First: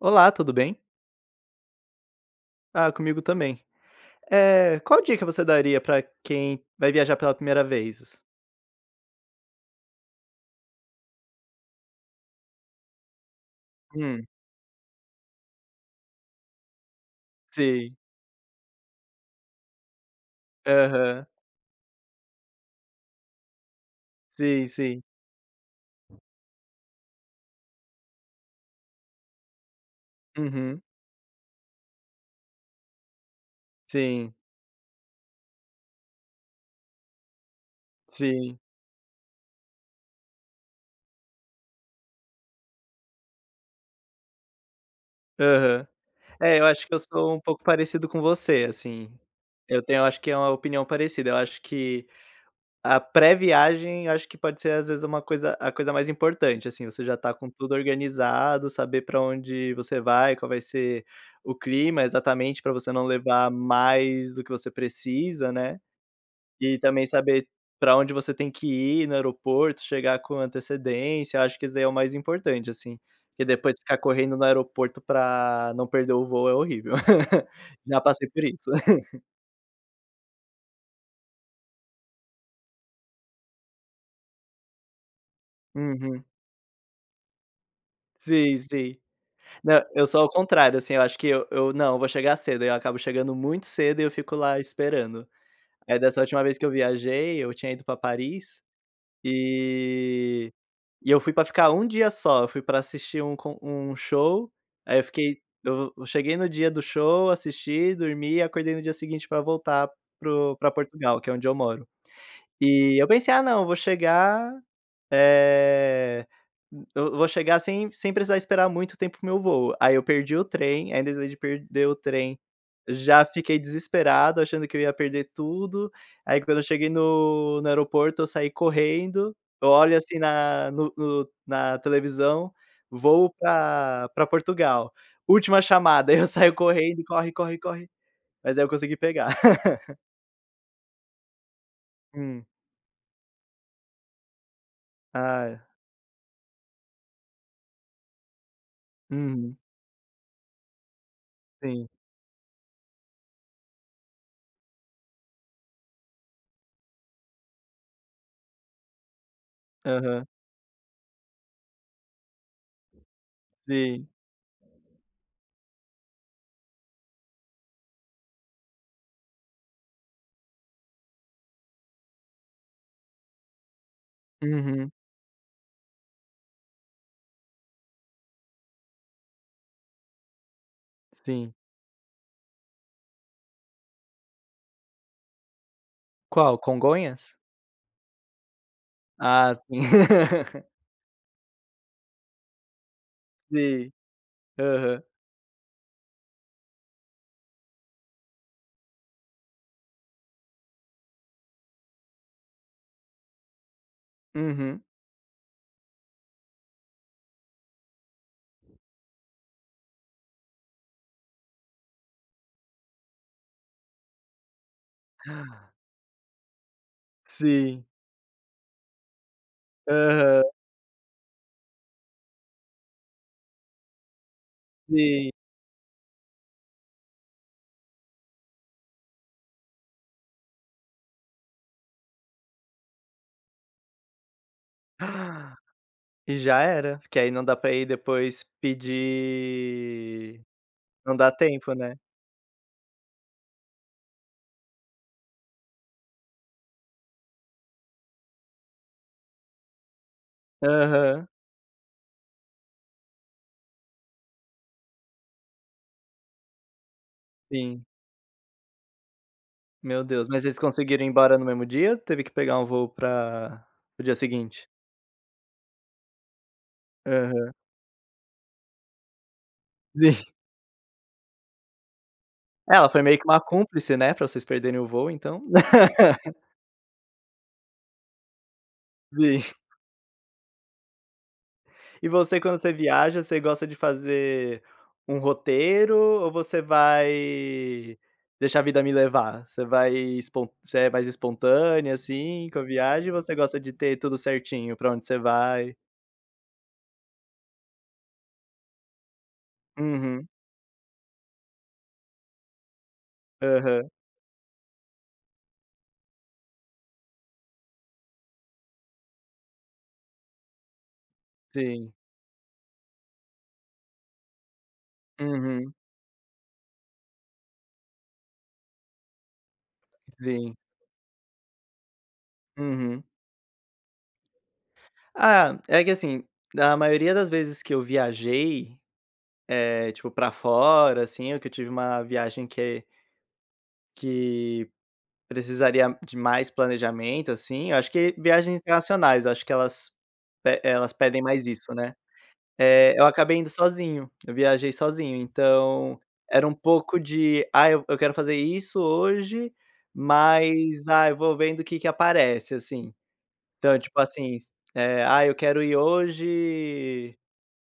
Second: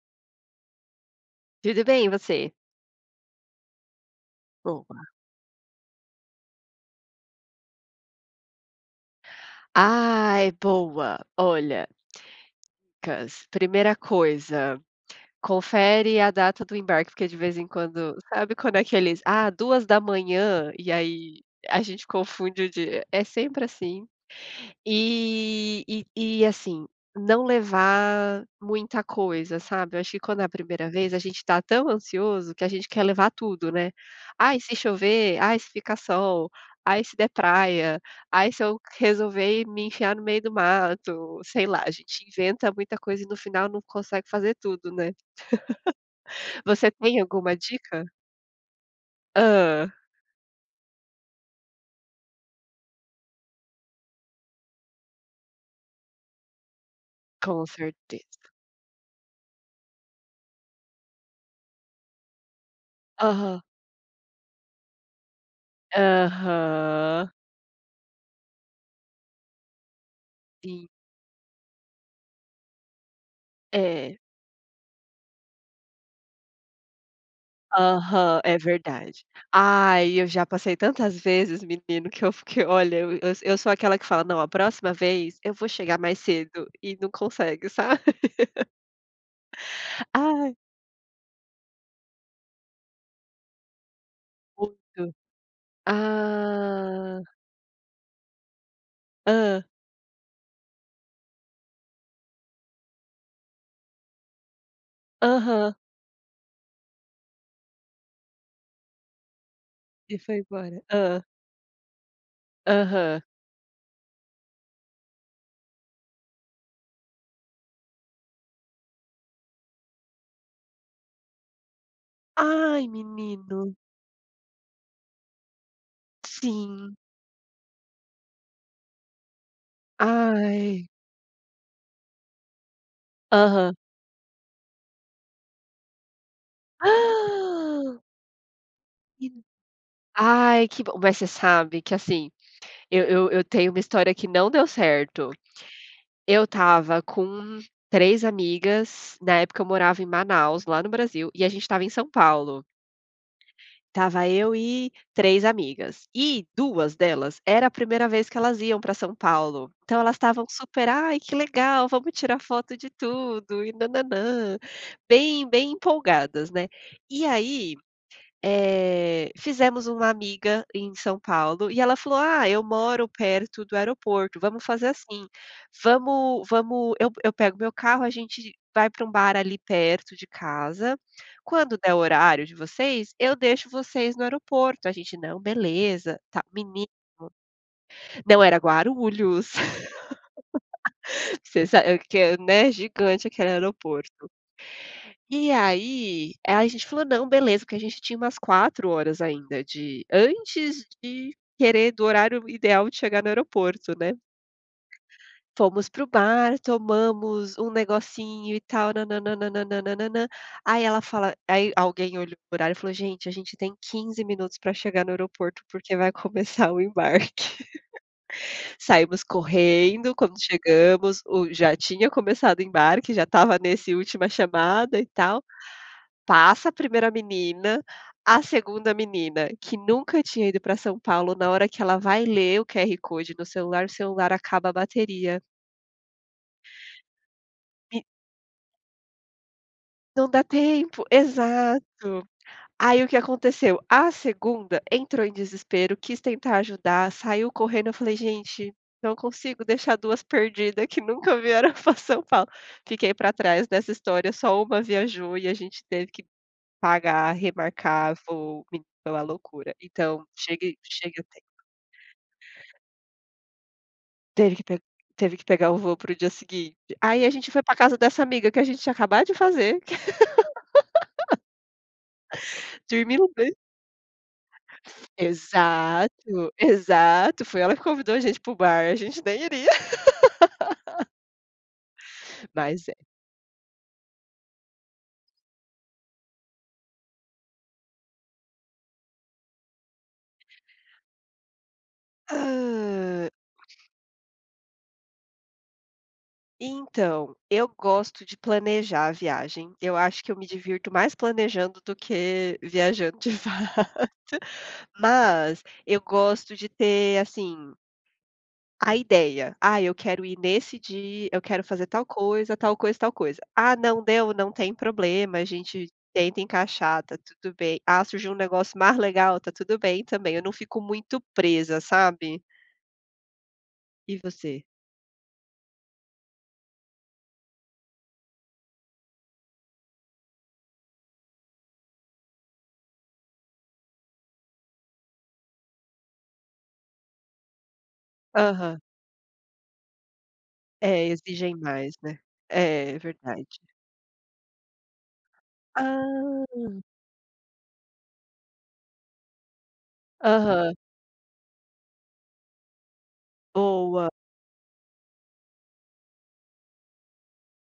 Olá, tudo bem? Tudo bem, e você? Ah, comigo também. Eh, qual Boa. dica você daria pra quem vai viajar pela 1ª vez? Ai, boa. Olha [unintelligible] Primeira Hum. coisa, confere a data do embarque, porque de vez em Sei. quando sabe quando é que eles: "Ah, 2h", e Aham. aí a gente confunde o dia. É sempre assim. Sim, sim. E e e assim, não levar muita coisa, sabe. Eu acho que quando é a Uhum. 1ª vez, a gente tá tão ansioso, que a gente quer levar tudo, né. Sim. "Ah, e se chover. Ah, e se fica sol. Ah, e se der praia. Ah, e Sim. se eu q resolver me enfiar no meio do mato", sei lá, a gente inventa muita coisa, e no final não consegue fazer tudo, né. Aham. É, eu acho Você que eu tem sou um alguma pouco dica? parecido com você, assim. Eu Hã? tenho, eu acho, que é uma opinião parecida, eu acho que a pré-viagem, acho que pode ser às vezes uma coisa a coisa mais importante, assim, você já tá com Com tudo certeza. organizado, saber pra onde você vai, qual vai ser o clima exatamente, pra você não levar Aham. mais do que você precisa, né. E também Aham. saber pra onde você tem que ir no aeroporto, chegar com Sim. antecedência. Eu acho que isso daí é o mais importante, assim. Porque depois ficar É. correndo no aeroporto pra não perder o voo é horrível. Já passei Aham, por é isso. verdade. Ai, eu já passei tantas vezes menino, que eu fiquei olha, eu eu eu sou aquela que fala: "Não, a próxima vez, eu vou chegar mais Uhum. cedo", e não consegue, sabe. Sim, sim. Não, eu sou o Ai. contrário, assim, eu acho que eu eu: "Não, eu vou chegar cedo", e aí eu acabo chegando muito cedo, e eu fico lá [unintelligible] esperando. Aí dessa última vez que eu Ah. viajei, eu tinha ido pra Paris Hã. e e eu fui pra ficar um dia só, eu fui pra assistir um con um show, aí eu fiquei Aham. eu eu cheguei no dia do show, assisti, dormi, acordei no dia seguinte pra voltar E para foi o pra embora. Portugal, Hã. que é onde eu moro. E, eu Aham. pensei: "Ah não, e eu vou chegar, eh, eu vou chegar sem sem precisar esperar muito tempo para o meu voo". Aí eu perdi o trem, ainda [unintelligible] de perder o trem, Ai, já fiquei menino. desesperado, achando que eu ia perder tudo. Aí quando eu cheguei Sim. no no aeroporto, eu saí correndo. Eu olho, assim, na Ai. no no na televisão, voo Aham. pra pra Portugal: última chamada, aí eu saio correndo, e corre, corre, corre. Ah! Mas aí eu consegui pegar. Ai que bom, mas você sabe que assim, Hum. eu eu eu tenho uma história que não deu certo. Ah, é. Eu estava com 3 amigas na Uhum. época eu morava em Manaus, lá no Brasil, e a gente estava em Sim. São Paulo. Tava eu e 3 amigas, e 2 delas, era a 1ª vez que elas iam pra São Paulo. Então elas Aham. estavam super: "Ai, que legal, vamos tirar foto de tudo e Sim. nã-nã-nã", bem bem empolgadas, né. E aí, eh, fizemos uma amiga em São Paulo, e ela falou: "Ah, eu moro perto do aeroporto. Vamos fazer Uhum. assim, vamos vamos eu eu pego meu carro, a gente vai pra um bar ali perto de casa. Sim. Quando der o horário de vocês, eu deixo vocês no aeroporto". A gente: "Não, beleza". Tá, Qual, menino Congonhas? não era Guarulhos. Ah, sim. Você sabe eu que é né, gigante aquele Sim. aeroporto. Aham. E aí aí a gente falou: "Não, beleza", porque a gente tinha umas 4 horas ainda, de antes de querer do horário ideal de chegar no aeroporto, né. Uhum. Fomos para o bar, tomamos um negocinho, e tal, nã-nã-nã-nã-nã-nã-nã. Aí ela fala aí, alguém olhou o horário, e falou: "Gente, a gente tem 15 minutos pra chegar no aeroporto, porque vai começar o embarque. Sim. Saímos correndo, quando Aham. chegamos, o já tinha começado o embarque, já estava nesse última chamada, e Sim. tal. Passa a 1ª menina, a 2ª menina, que nunca tinha ido pra São Paulo, na hora que ela vai ler o QR Code no celular, o celular acaba a bateria. E já era, porque aí não dá pra ir E depois Não pedir dá tempo não dá tempo, né. exato. Aí o que aconteceu, a 2ª entrou em desespero, quis tentar ajudar, saiu correndo, eu falei: "Gente, não consigo deixar 2 perdida que Aham. nunca vieram pra São Paulo. Fiquei para trás dessa história, só 1 viajou, e a gente teve que pagar, Sim. remarcar voo, me pela loucura. Meu Então Deus, mas eles chegue conseguiram ir chegue a embora no tempo. mesmo dia, ou teve que pegar um voo para para o dia Teve que seguinte? pe teve que pegar o voo para o dia seguinte. Aí a gente Aham. foi pra casa dessa amiga, que a gente tinha acabado de fazer. É, ela foi meio que uma [unintelligible] cúmplice, né? Pra vocês perderem o voo, então. Exato. Exato, foi ela que convidou a gente para o bar, a gente Vi. nem iria. E você, quando você Mas é. viaja, você gosta de fazer um roteiro, ou você vai deixar a vida me levar? Você vai espon você é mais espontânea, assim, com a viagem, Hã. você gosta de ter tudo certinho? Pra onde você vai. Então eu gosto de planejar a viagem. Eu acho Uhum. que eu me divirto mais planejando do que viajando de fato. Aham. Mas eu gosto de ter assim a ideia. Ah, eu quero ir nesse dia, eu quero fazer Sim. tal coisa, tal coisa, tal coisa. Ah, não deu, não tem problema. A Uhum. gente tenta encaixar, tá tudo bem. Ah, surgiu um negócio mais legal, tá tudo bem também. Eu não Sim. fico muito presa, sabe? Uhum. E você? Ah, é que assim, a maioria das vezes que eu viajei, é, tipo, pra fora assim ou que eu tive uma viagem que que precisaria de mais planejamento, assim, eu acho que viagens Aham. internacionais, eu acho que elas pe elas É, pedem mais exigem isso, né? mais, né? É, Eh, é eu acabei verdade. indo sozinho, eu viajei sozinho, então era um Ah. pouco de ah, eu eu quero fazer isso hoje, Aham. mas ah, eu vou vendo o que que aparece, assim. Então, tipo Boa. assim, se eh, ah, eu quero ir hoje,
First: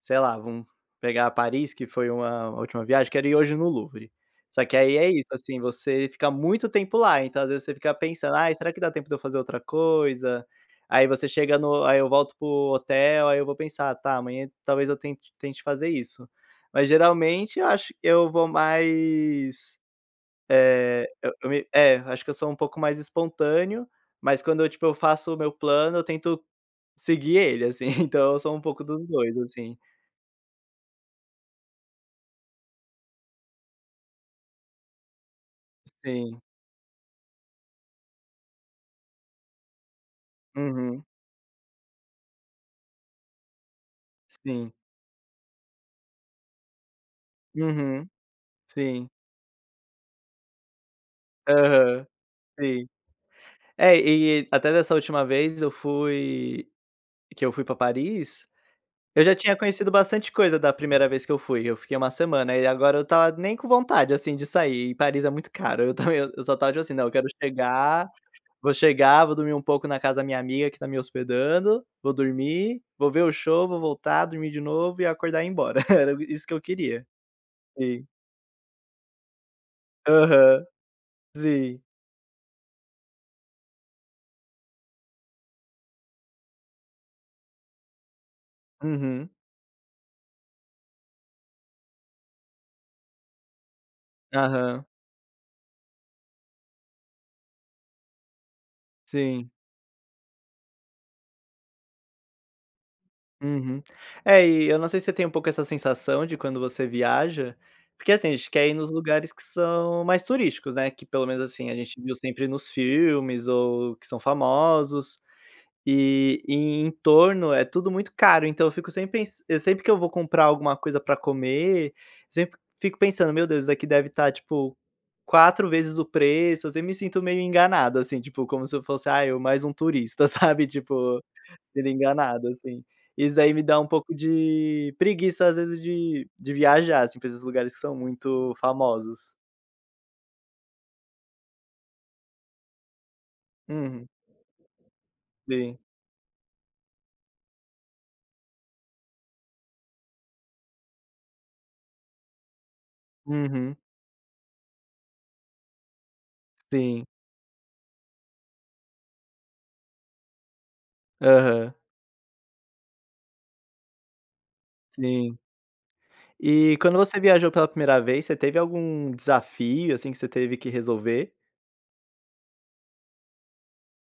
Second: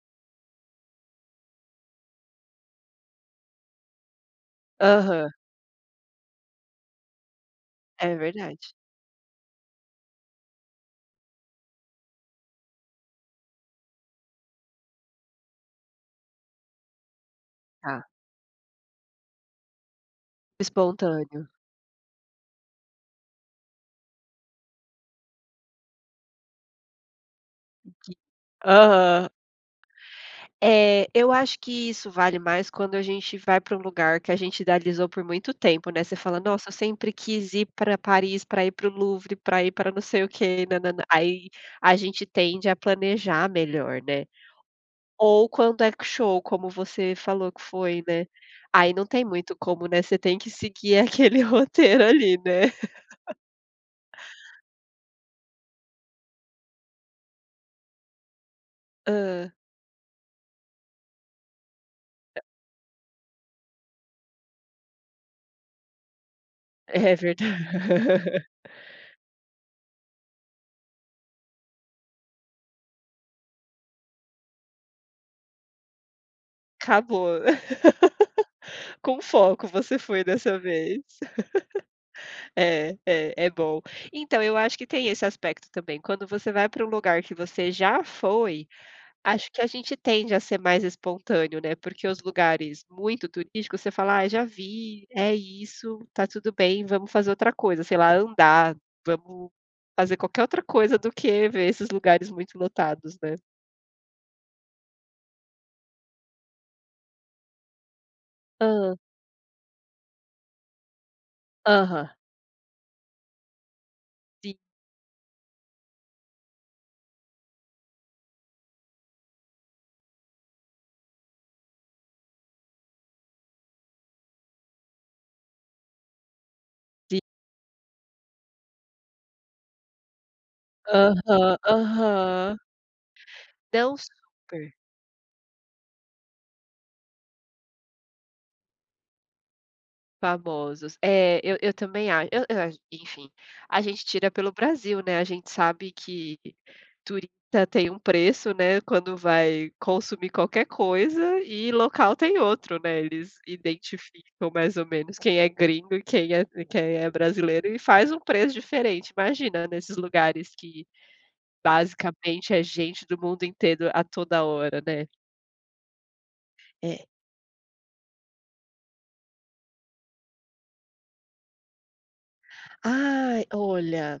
sei lá, vamos pegar Paris, que foi uma uma última viagem. Quero ir hoje no Louvre. Só que aí é isso, Aham. assim, você fica muito tempo lá, então às vezes você fica É pensando: "Ah, verdade. será que dá tempo de eu fazer outra coisa?" Aí você chega no aí eu volto para o hotel, aí eu vou pensar, tá amanhã talvez eu tente tente fazer isso. Mas geralmente, eu acho que Tá. eu vou mais, eh, eu Espontâneo. eu me é, acho que eu sou um pouco mais espontâneo, mas quando eu, tipo, eu faço o meu plano, eu tento seguir ele assim, E que então eu sou um pouco dos aham. 2 assim. É, eu acho que isso vale mais quando a gente vai pra um lugar que a gente idealizou por muito tempo, né? Você fala Sim. nossa, eu sempre quis ir pra Paris, pra ir para o Louvre, pra ir pra não sei o quê nã-nã-nã, Uhum. aí a gente tende a planejar melhor, né. Sim. Ou quando é que o show, como você falou que foi, Uhum, né. Aí não sim. tem muito como, né. Você tem que seguir aquele Aham, roteiro ali, né? sim. É e até dessa última vez eu fui que eu fui pra Paris, eu já Hã. tinha conhecido bastante coisa da primeira vez que eu fui, eu fiquei uma semana, e agora eu tava nem com vontade assim de sair e Paris é muito caro, eu também eu só estava tipo assim não, eu É quero verda chegar vou chegar, vou dormir um pouco na casa da minha amiga que tá me hospedando, vou dormir, vou ver o show, vou voltar dormir de novo e acordar e ir embora. Era isso que eu queria, Acabou. sim. Com foco, você foi dessa Aham, vez. sim. É, é, é bom. Então eu acho que tem esse aspecto também. Quando você vai pra um lugar que você já foi, Uhum. acho que a gente tende a ser mais espontâneo, né? Porque os lugares muito turísticos, você fala "Ah, já Aham. vi, é isso, tá tudo bem, vamos fazer outra coisa, sei lá andar, vamos Sim. fazer qualquer outra coisa do que ver esses lugares muito lotados, né?" Uhum, é, e eu não sei se você tem um pouco essa sensação de quando você viaja, porque, assim, a gente quer ir nos Hã. lugares que são mais turísticos, né. Que pelo menos assim a gente Aham. viu sempre nos filmes ou que são Sim. famosos. E e em torno é tudo muito caro, então eu fico sem pensan sempre que eu vou comprar alguma coisa pra comer, sempre fico pensando meu Deus, isso daqui deve tá tipo 4 vezes o preço. Eu sempre me Sim. sinto meio enganado assim, tipo como se eu fosse, ah, eu mais um turista, sabe tipo Aham, sendo enganado aham. assim. Isso daí me dá um Dão pouco super! de preguiça, às vezes de de viajar, assim, pra esses lugares que são muito famosos. Famosos, é, eu eu também acho, eu eu ach enfim, a gente Uhum. tira pelo Brasil, né, a gente Sim. sabe que turista tem um preço, né, quando vai consumir qualquer coisa, e local tem outro, né, eles Uhum. identificam mais ou menos quem é gringo e quem é quem Sim. é brasileiro e faz um preço diferente, imagina nesses lugares que, Aham. basicamente, é gente do mundo inteiro a toda hora, né? Sim. E quando É. você viajou pela primeira vez, você teve algum desafio, assim, que você teve que resolver? Ai, olha.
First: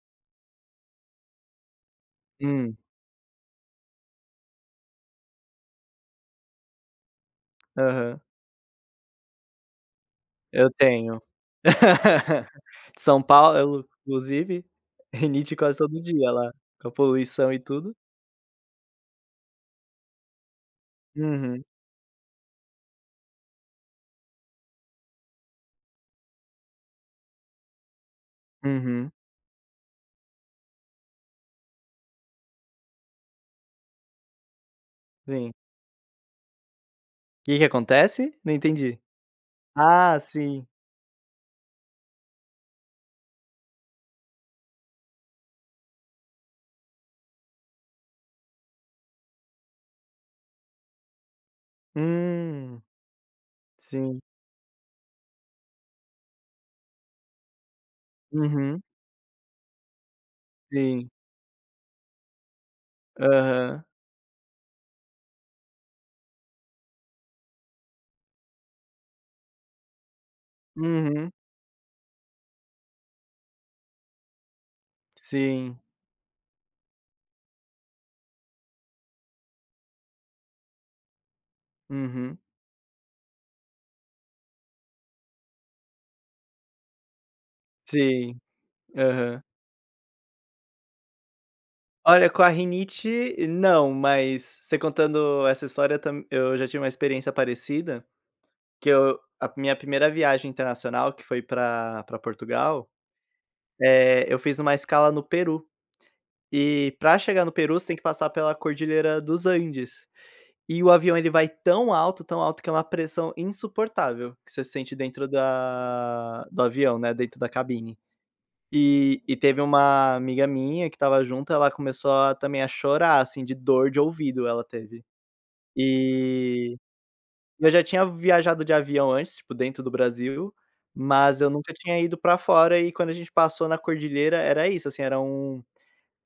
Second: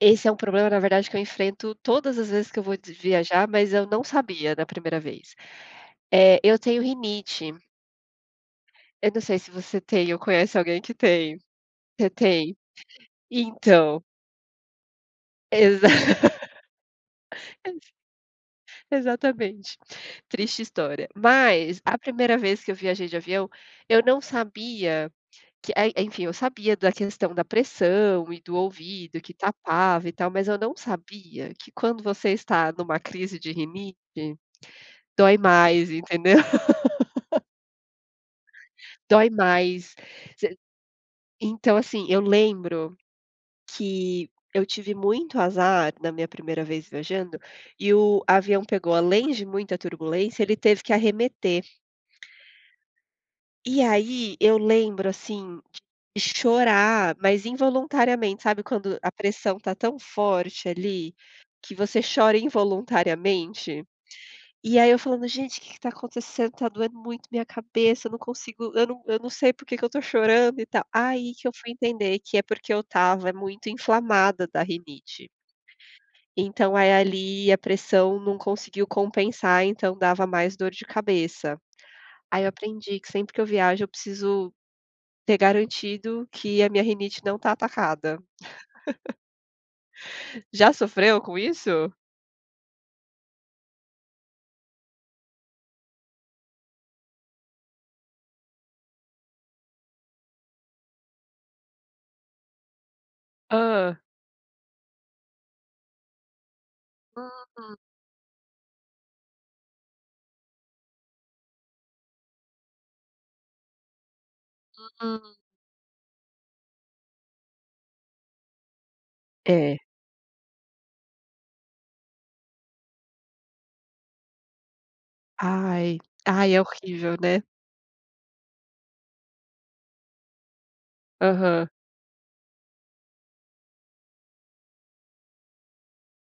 Esse é um problema, na verdade, que eu enfrento todas as vezes que eu Hum. vou de viajar, mas eu não sabia da primeira vez, eh, eu tenho rinite Aham. eu não sei se você tem, ou conhece Eu alguém que tenho. tem? Você tem? São Paulo, Então inclusive, rinite quase Exa todo dia lá, com a poluição e Exa tudo. exatamente, triste história. Uhum. Mas, a primeira vez que eu viajei de avião, eu não sabia que é en enfim, eu sabia da questão da pressão e do Uhum. ouvido que tapava e tal, mas eu não sabia que quando você está numa crise de rinite dói Sim. mais, entendeu? Que que acontece? Não entendi. Dói mais. Ah, Voc sim. então, assim, eu lembro que eu tive muito azar na minha primeira vez viajando e o avião pegou, além de muita turbulência, ele teve que arremeter Hum, e sim. aí, eu lembro assim de chorar, mas, involuntariamente, sabe Uhum. quando a pressão está tão forte Sim. ali que você chora involuntariamente? Aham. E aí eu falando: "Gente, o que que está acontecendo, tá doendo muito minha cabeça, eu não consigo, eu não eu não sei por que que eu estou chorando" e tal. Uhum. Aí que eu fui entender que é porque eu estava muito inflamada da rinite Sim. então, eh, ali a pressão não conseguiu compensar, então dava mais dor de cabeça. Uhum. Aí eu aprendi que sempre que eu viajo eu preciso ter garantido que a minha rinite não tá atacada. Sim, aham. Já sofreu com isso? Olha, com a rinite não, mas você contando essa história eu tam eu já tive uma experiência parecida, que eu a minha primeira viagem internacional, que foi pra pra Portugal, Hã? eh, eu fiz uma escala no Peru, e pra chegar no Peru Uhum. você tem que passar pela Cordilheira dos Andes, e o avião ele vai tão alto, tão alto, que é uma pressão insuportável que você sente dentro Hum. da do avião, né, dentro da cabine. E e teve É. uma amiga minha, que estava junto, ela começou a também a chorar, assim, de dor de ouvido ela teve. Ai, ai. É E horrível, né. e eu já tinha viajado de avião antes, tipo dentro do Brasil, mas eu Aham. nunca tinha ido pra fora, e quando a gente passou na Cordilheira era isso, assim, era um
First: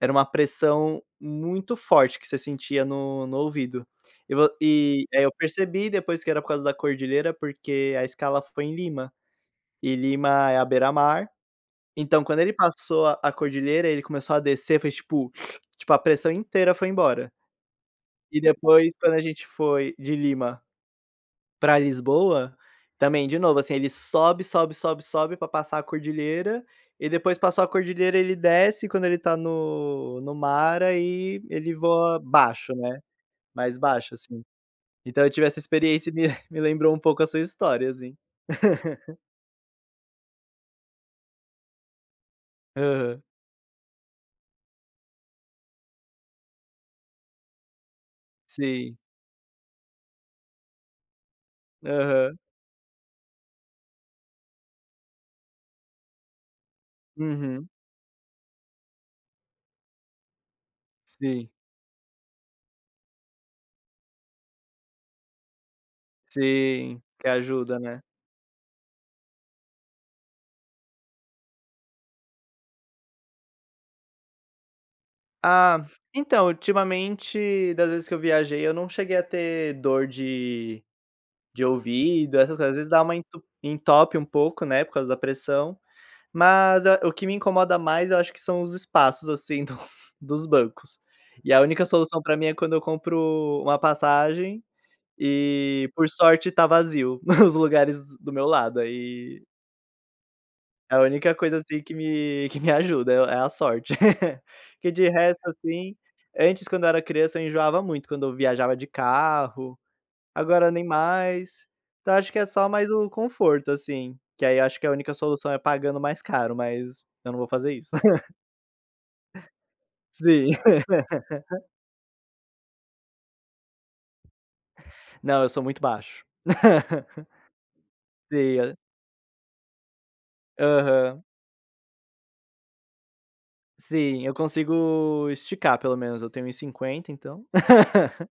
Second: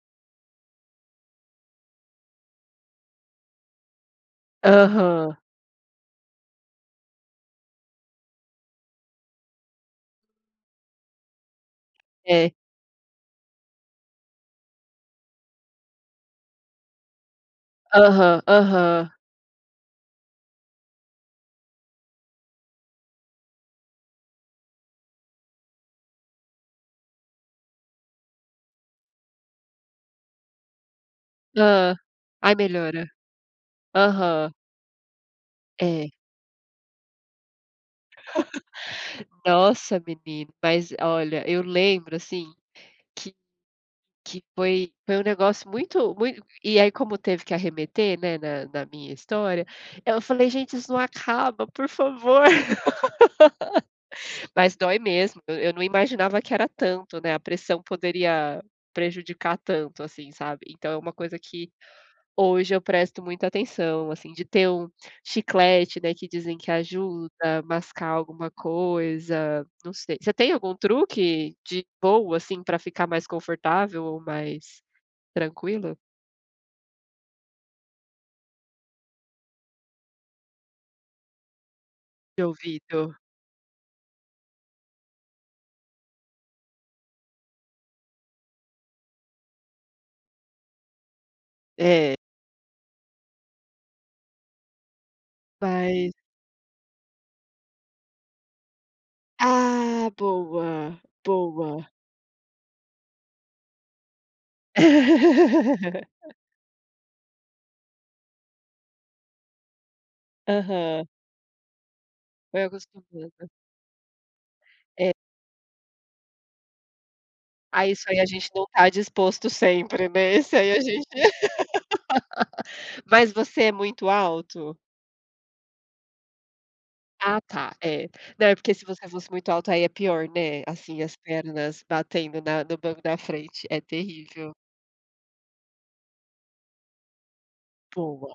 era uma pressão muito forte que você sentia no no ouvido, e vo e aí eu Aham. percebi depois que era por causa da Cordilheira, porque a escala foi em Lima e Lima é à beira-mar, então quando É. ele passou a cordilheira, ele começou a descer, fez tipo tipo, a pressão inteira foi embora. Aham, E, depois, aham. quando a gente foi de Lima para Lisboa também, de novo, assim. Ele sobe, sobe, sobe, sobe para passar a Cordilheira, e depois que passou a Cordilheira, ele desce, quando ele está no no mar, aí ele Hã, voa aí baixo, né, melhora, mais baixo, assim, aham. então eu tive essa experiência É. e me me lembrou um pouco a sua história assim. Nossa, menino, mas, olha, eu lembro assim Aham. que que foi foi um negócio muito muito e aí, como teve que arremeter, né, na na Sim. minha história, eu falei: "Gente, isso não acaba, por Aham. favor", mas dói mesmo, eu eu não imaginava que era tanto, né, a Uhum. pressão poderia prejudicar tanto, assim, sabe, então é uma coisa Sim. que hoje eu presto muita atenção, assim, de ter um chiclete, né, que dizem que Sim, que ajuda, ajuda, né. mascar alguma coisa, não sei, você tem algum truque de boa, assim, pra ficar mais confortável ou mais Ah, tranquilo? então, ultimamente, das vezes que eu viajei, eu não cheguei a ter dor de de ouvido, De essas coisas, às vezes dá uma ouvido. en entope um pouco, né, por causa da pressão. Mas, é. O que me incomoda mais, eu acho que são os espaços assim do dos bancos, e a única É. solução pra mim é quando eu compro uma passagem e por Mas sorte tá vazio os lugares do meu lado aí Ah, é boa, a única coisa assim boa. que me que me ajuda, é é a sorte, que de resto, assim, antes, quando eu era criança, eu enjoava muito quando eu viajava de carro, agora nem Aham. mais. Então eu acho que é Vai só mais o acostumando. conforto, assim, que aí eu acho que a É. única solução é pagando mais caro, mas eu não vou fazer isso. Ai, isso aí a gente não está disposto sempre, né, Sim. isso aí a gente mas você é muito alto? Não, eu sou muito baixo. Ah, tá, é. Não, é Sim, porque é se você fosse muito alto, aí é pior, né? Assim, as Aham. pernas batendo na no banco da frente, é Sim, eu terrível. consigo esticar, pelo menos. Eu tenho 1,50 então. Boa,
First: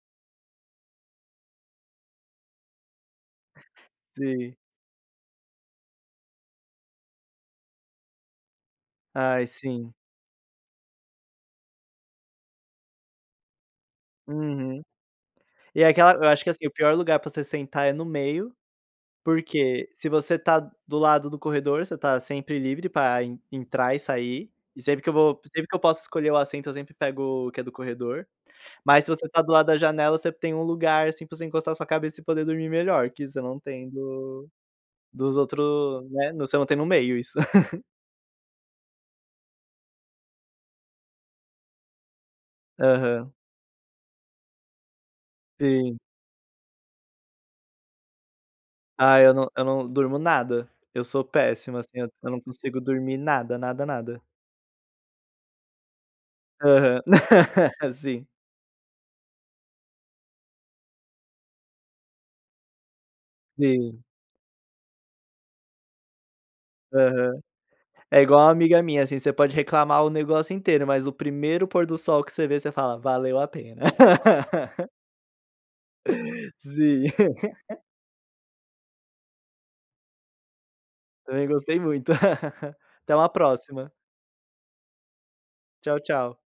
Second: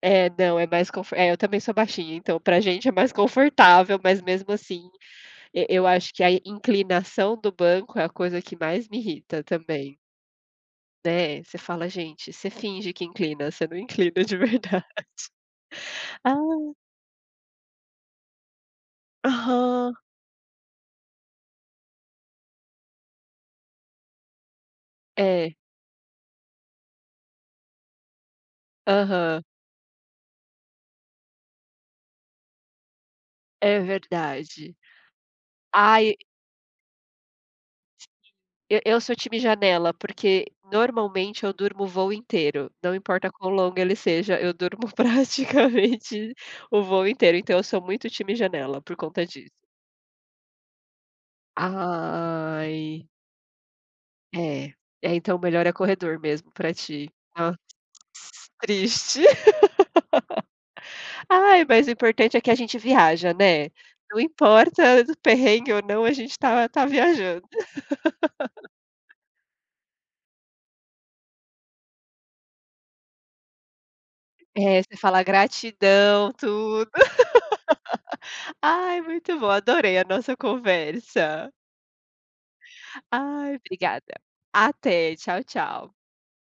é. Não, é mais conf é, eu também sou baixinha, então pra gente é mais confortável, mas, mesmo Sim. assim, e eu acho que a inclinação do banco é a coisa que mais me irrita Ai, sim. também. Né, você fala: "Gente" você finge que inclina, você não inclina de Uhum. verdade. E aquela eu acho que, assim, o Ah! pior lugar pra você sentar é no meio, porque Aham. se você tá do lado do corredor, você tá sempre livre pra en entrar e sair. E sempre que eu vou É. sempre que eu posso escolher o assento, eu sempre pego o que é do corredor. Mas se você tá Aham. do lado da janela, você tem um lugar, assim, pra você encostar a sua cabeça e poder dormir melhor, que você não É tem do verdade. dos outros, Ai. né, você não tem no meio isso. E eu sou time janela, porque, normalmente eu durmo o voo inteiro. Não importa Aham. quão longo ele seja, eu durmo Sim. praticamente o voo inteiro, então eu sou muito time janela por Ah, conta eu disso. não eu não durmo nada. Eu sou péssimo, assim, eu eu não consigo Ai! dormir nada, nada, nada. É. É, então melhor é corredor mesmo pra Aham. ti. Hã. Sim. Triste. Ai, mas o importante é que a gente viaja, né? Sim. Não importa do perrengue ou não, a gente tá tá Aham. viajando. É igual uma amiga minha, assim, você pode reclamar o negócio inteiro, mas o primeiro pôr do sol que você vê, você fala: "Valeu a pena." É, você fala: "Gratidão", tudo. Sim. Ai, muito bom. Adorei a nossa Também conversa. gostei muito. Até uma Ai, próxima. obrigada. Até. Tchau, tchau. Tchau, tchau.